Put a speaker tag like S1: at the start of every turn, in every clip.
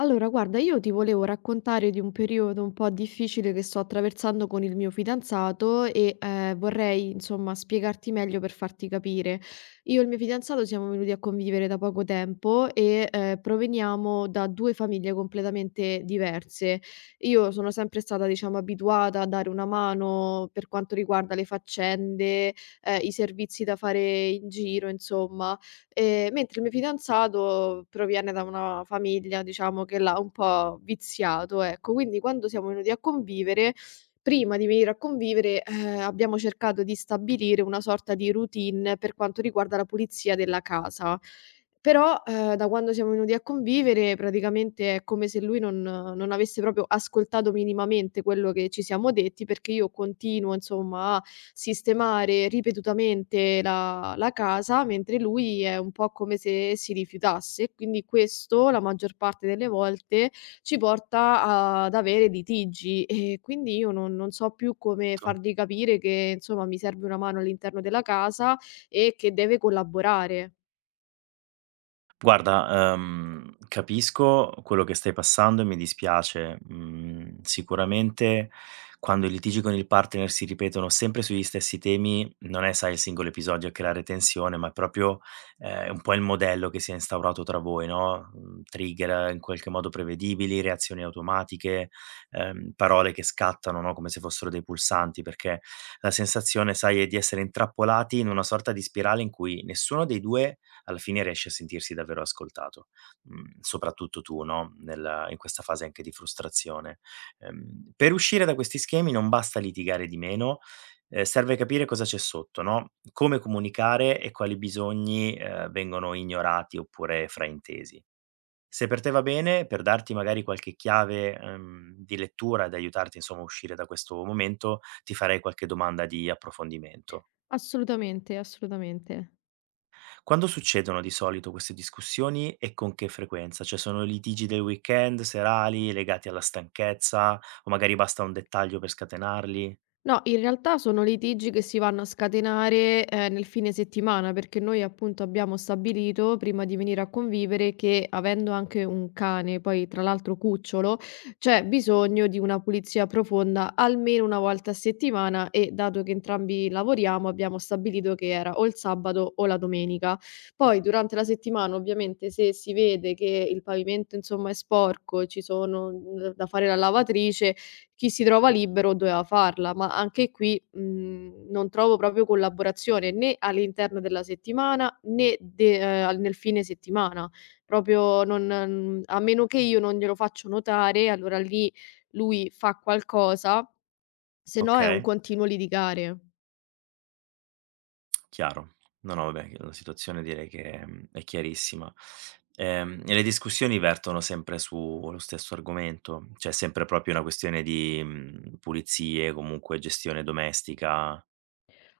S1: Allora, guarda, io ti volevo raccontare di un periodo un po' difficile che sto attraversando con il mio fidanzato e vorrei, insomma, spiegarti meglio per farti capire. Io e il mio fidanzato siamo venuti a convivere da poco tempo e proveniamo da due famiglie completamente diverse. Io sono sempre stata, diciamo, abituata a dare una mano per quanto riguarda le faccende, i servizi da fare in giro, insomma. Mentre il mio fidanzato proviene da una famiglia, diciamo, che l'ha un po' viziato, ecco. Quindi quando siamo venuti a convivere, prima di venire a convivere, abbiamo cercato di stabilire una sorta di routine per quanto riguarda la pulizia della casa. Però, da quando siamo venuti a convivere praticamente è come se lui non avesse proprio ascoltato minimamente quello che ci siamo detti, perché io continuo insomma a sistemare ripetutamente la casa, mentre lui è un po' come se si rifiutasse e quindi questo, la maggior parte delle volte, ci porta ad avere litigi e quindi io non so più come
S2: Certo.
S1: fargli capire che, insomma, mi serve una mano all'interno della casa e che deve collaborare.
S2: Guarda, capisco quello che stai passando e mi dispiace. Mhmm, sicuramente quando i litigi con il partner si ripetono sempre sugli stessi temi, non è, sai, il singolo episodio a creare tensione, ma è proprio, un po' il modello che si è instaurato tra voi, no, trigger in qualche modo prevedibili, reazioni automatiche, parole che scattano, no, come se fossero dei pulsanti, perché la sensazione, sai, è di essere intrappolati in una sorta di spirale in cui nessuno dei 2 alla fine riesci a sentirsi davvero ascoltato, soprattutto tu, no, nella in questa fase anche di frustrazione. Per uscire da questi schemi non basta litigare di meno, serve capire cosa c'è sotto, no, come comunicare e quali bisogni, vengono ignorati oppure fraintesi. Se per te va bene, per darti magari qualche chiave, di lettura ed aiutarti insomma a uscire da questo momento, ti farei qualche domanda di approfondimento.
S1: Assolutamente, assolutamente.
S2: Quando succedono di solito queste discussioni e con che frequenza? Cioè sono litigi del weekend, serali, legati alla stanchezza o magari basta un dettaglio per scatenarli?
S1: No, in realtà sono litigi che si vanno a scatenare, nel fine settimana, perché noi appunto abbiamo stabilito, prima di venire a convivere, che avendo anche un cane, poi tra l'altro cucciolo, c'è bisogno di una pulizia profonda almeno una volta a settimana e dato che entrambi lavoriamo abbiamo stabilito che era o il sabato o la domenica. Poi durante la settimana ovviamente se si vede che il pavimento insomma è sporco, ci sono, da fare la lavatrice. Chi si trova libero doveva farla, ma anche qui, non trovo proprio collaborazione né all'interno della settimana né de nel fine settimana. Proprio non, a meno che io non glielo faccio notare, allora lì lui fa qualcosa, se no è un
S2: Okay,
S1: continuo litigare.
S2: chiaro. No, no, vabbè, la situazione direi che, è chiarissima. E le discussioni vertono sempre sullo stesso argomento? Cioè è sempre proprio una questione di, pulizie, comunque gestione domestica?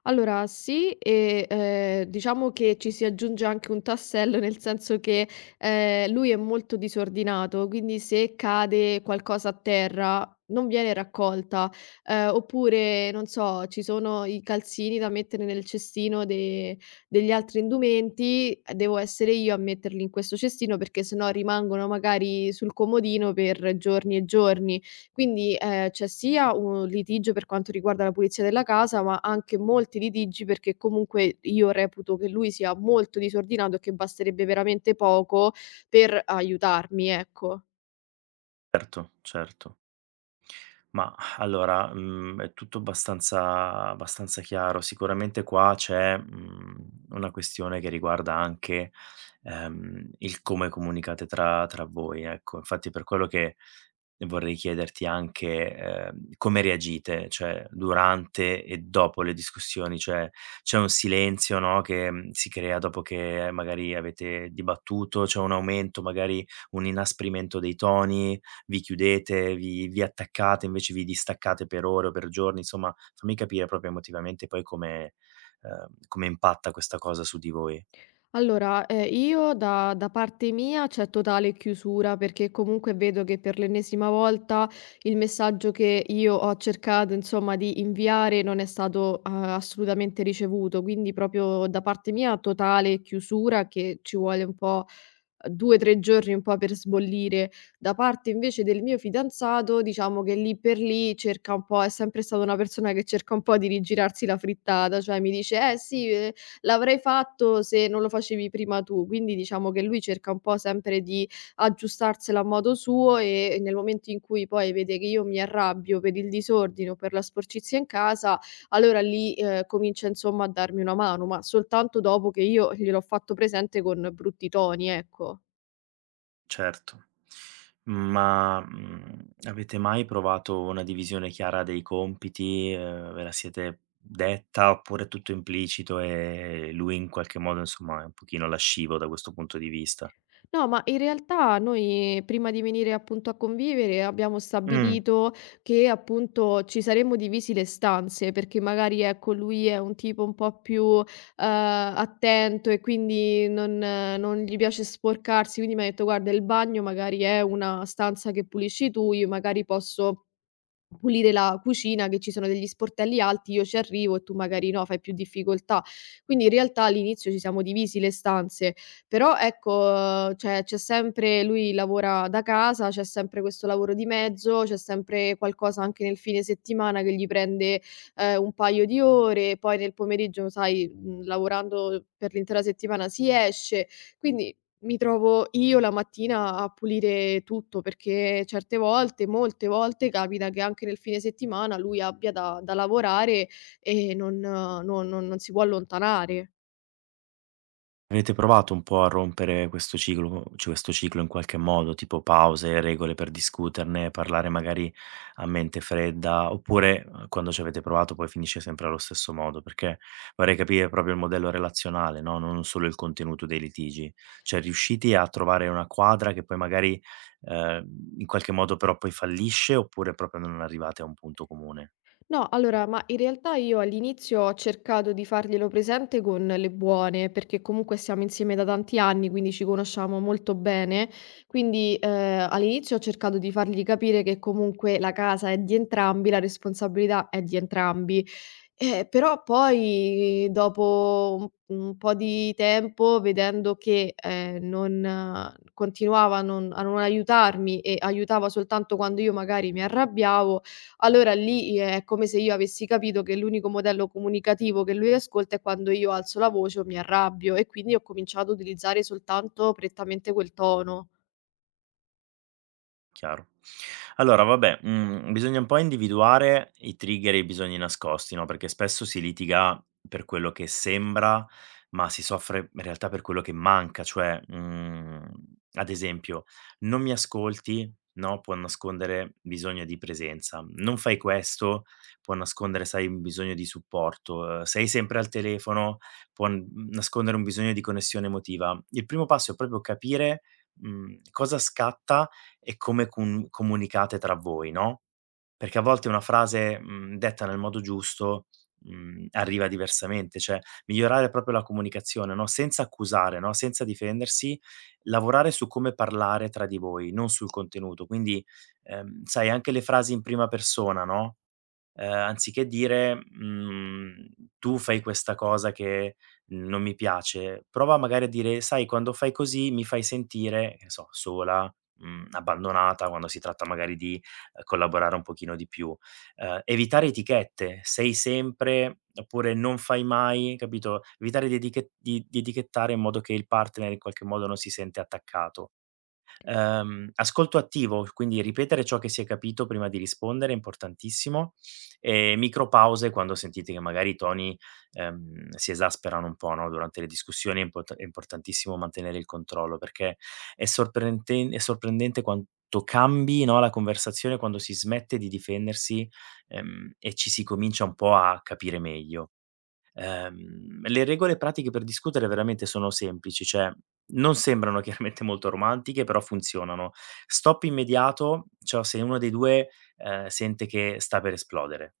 S1: Allora sì, e, diciamo che ci si aggiunge anche un tassello, nel senso che, lui è molto disordinato, quindi se cade qualcosa a terra non viene raccolta, oppure non so, ci sono i calzini da mettere nel cestino de degli altri indumenti, e devo essere io a metterli in questo cestino perché sennò rimangono magari sul comodino per giorni e giorni. Quindi, c'è sia un litigio per quanto riguarda la pulizia della casa, ma anche molti litigi perché comunque io reputo che lui sia molto disordinato e che basterebbe veramente poco per aiutarmi, ecco.
S2: Certo, certo. Ma allora, è tutto abbastanza chiaro. Sicuramente qua c'è, una questione che riguarda anche, il come comunicate tra voi, ecco. Infatti per quello che vorrei chiederti anche, come reagite, cioè durante e dopo le discussioni, cioè c'è un silenzio, no, che, si crea dopo che magari avete dibattuto, c'è un aumento, magari un inasprimento dei toni? Vi chiudete, vi attaccate, invece vi distaccate per ore o per giorni, insomma fammi capire proprio emotivamente poi come impatta questa cosa su di voi.
S1: Allora, io da parte mia c'è totale chiusura, perché comunque vedo che per l'ennesima volta il messaggio che io ho cercato, insomma, di inviare non è stato, assolutamente ricevuto. Quindi proprio da parte mia totale chiusura, che ci vuole un po', 2, 3 giorni un po' per sbollire. Da parte invece del mio fidanzato, diciamo che lì per lì cerca un po', è sempre stata una persona che cerca un po' di rigirarsi la frittata, cioè mi dice: "Eh sì, l'avrei fatto se non lo facevi prima tu". Quindi diciamo che lui cerca un po' sempre di aggiustarsela a modo suo e nel momento in cui poi vede che io mi arrabbio per il disordine o per la sporcizia in casa, allora lì, comincia insomma a darmi una mano, ma soltanto dopo che io gliel'ho fatto presente con brutti toni, ecco.
S2: Certo. Ma, avete mai provato una divisione chiara dei compiti? Ve la siete detta oppure è tutto implicito e lui in qualche modo, insomma, è un pochino lascivo da questo punto di vista?
S1: No, ma in realtà noi prima di venire appunto a convivere abbiamo
S2: Mh.
S1: stabilito che appunto ci saremmo divisi le stanze, perché magari ecco lui è un tipo un po' più attento e quindi non gli piace sporcarsi, quindi mi ha detto, guarda, il bagno magari è una stanza che pulisci tu, io magari posso pulire la cucina, che ci sono degli sportelli alti, io ci arrivo e tu magari no, fai più difficoltà. Quindi in realtà all'inizio ci siamo divisi le stanze, però ecco, cioè c'è sempre, lui lavora da casa, c'è sempre questo lavoro di mezzo, c'è sempre qualcosa anche nel fine settimana che gli prende, un paio di ore, poi nel pomeriggio sai, lavorando per l'intera settimana si esce. Quindi mi trovo io la mattina a pulire tutto, perché certe volte, molte volte capita che anche nel fine settimana lui abbia da lavorare e non si può allontanare.
S2: Avete provato un po' a rompere questo ciclo in qualche modo, tipo pause, regole per discuterne, parlare magari a mente fredda, oppure, quando ci avete provato poi finisce sempre allo stesso modo? Perché vorrei capire proprio il modello relazionale, no, non solo il contenuto dei litigi. Cioè riusciti a trovare una quadra che poi magari, in qualche modo però poi fallisce, oppure proprio non arrivate a un punto comune?
S1: No, allora, ma in realtà io all'inizio ho cercato di farglielo presente con le buone, perché comunque stiamo insieme da tanti anni, quindi ci conosciamo molto bene. Quindi all'inizio ho cercato di fargli capire che comunque la casa è di entrambi, la responsabilità è di entrambi. Però poi, dopo un po' di tempo, vedendo che non, continuava a non aiutarmi e aiutava soltanto quando io magari mi arrabbiavo, allora lì, è come se io avessi capito che l'unico modello comunicativo che lui ascolta è quando io alzo la voce o mi arrabbio e quindi ho cominciato ad utilizzare soltanto prettamente quel tono.
S2: Chiaro. Allora vabbè, bisogna un po' individuare i trigger e i bisogni nascosti, no, perché spesso si litiga per quello che sembra, ma si soffre in realtà per quello che manca. Cioè, ad esempio: "Non mi ascolti", no, può nascondere bisogno di presenza. "Non fai questo", può nascondere, sai, un bisogno di supporto. "Sei sempre al telefono", può n nascondere un bisogno di connessione emotiva. Il primo passo è proprio capire, cosa scatta e come cum comunicate tra voi, no, perché a volte una frase, detta nel modo giusto, arriva diversamente, cioè migliorare proprio la comunicazione, no, senza accusare, no, senza difendersi, lavorare su come parlare tra di voi, non sul contenuto. Quindi, sai anche le frasi in prima persona, no, anziché dire, mhmm: "Tu fai questa cosa che non mi piace", prova magari a dire: "Sai quando fai così mi fai sentire", che ne so, sola, abbandonata, quando si tratta magari di, collaborare un pochino di più. Evitare etichette, "sei sempre" oppure "non fai mai", capito, evitare di etichettare in modo che il partner in qualche modo non si sente attaccato. Ascolto attivo, quindi ripetere ciò che si è capito prima di rispondere è importantissimo e micropause quando sentite che magari i toni, si esasperano un po', no, durante le discussioni è importantissimo mantenere il controllo perché è sorprendente quanto cambi, no, la conversazione quando si smette di difendersi, e ci si comincia un po' a capire meglio. Le regole pratiche per discutere veramente sono semplici, cioè non sembrano chiaramente molto romantiche, però funzionano. Stop immediato, cioè se uno dei 2, sente che sta per esplodere.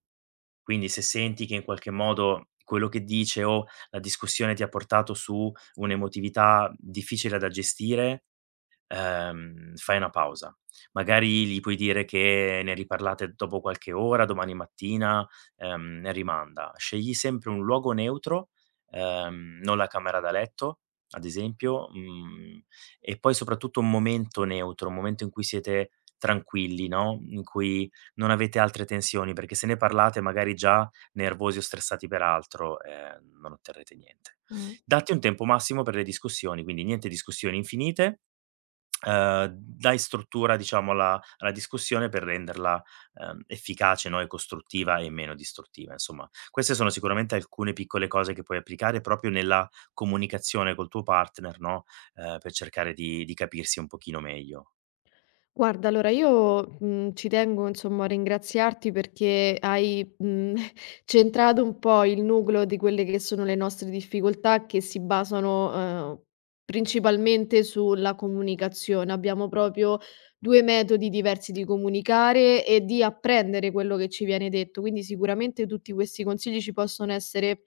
S2: Quindi se senti che in qualche modo quello che dice o la discussione ti ha portato su un'emotività difficile da gestire fai una pausa. Magari gli puoi dire che ne riparlate dopo qualche ora, domani mattina, ne rimanda. Scegli sempre un luogo neutro, non la camera da letto, ad esempio, e poi soprattutto un momento neutro, un momento in cui siete tranquilli, no, in cui non avete altre tensioni, perché se ne parlate magari già nervosi o stressati per altro, non otterrete niente.
S1: Mh.
S2: Datti un tempo massimo per le discussioni, quindi niente discussioni infinite dai struttura diciamo alla discussione per renderla, efficace, no, e costruttiva e meno distruttiva insomma. Queste sono sicuramente alcune piccole cose che puoi applicare proprio nella comunicazione col tuo partner, no, per cercare di capirsi un pochino meglio.
S1: Guarda, allora io, ci tengo insomma a ringraziarti perché hai, centrato un po' il nucleo di quelle che sono le nostre difficoltà, che si basano, ehm, principalmente sulla comunicazione. Abbiamo proprio 2 metodi diversi di comunicare e di apprendere quello che ci viene detto, quindi sicuramente tutti questi consigli ci possono essere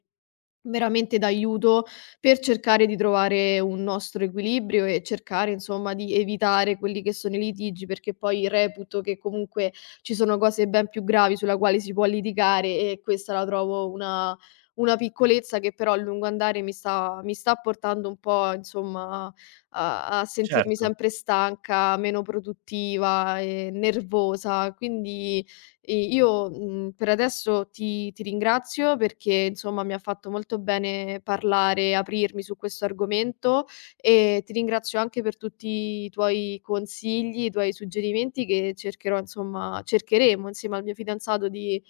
S1: veramente d'aiuto per cercare di trovare un nostro equilibrio e cercare insomma di evitare quelli che sono i litigi, perché poi reputo che comunque ci sono cose ben più gravi sulla quale si può litigare e questa la trovo una piccolezza che però a lungo andare mi sta portando un po' insomma a sentirmi
S2: Certo.
S1: sempre stanca, meno produttiva e nervosa. Quindi i io, mhmm, per adesso ti ringrazio perché, insomma, mi ha fatto molto bene parlare, aprirmi su questo argomento e ti ringrazio anche per tutti i tuoi consigli, i tuoi suggerimenti che cercherò insomma cercheremo insieme al mio fidanzato di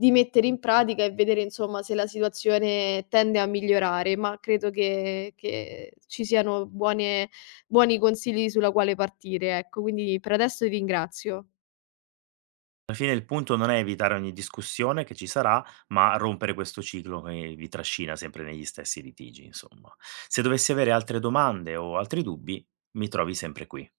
S1: di mettere in pratica e vedere, insomma, se la situazione tende a migliorare, ma credo che ci siano buone buoni consigli sulla quale partire, ecco. Quindi per adesso ti ringrazio.
S2: Alla fine il punto non è evitare ogni discussione che ci sarà, ma rompere questo ciclo che vi trascina sempre negli stessi litigi insomma. Se dovessi avere altre domande o altri dubbi, mi trovi sempre qui.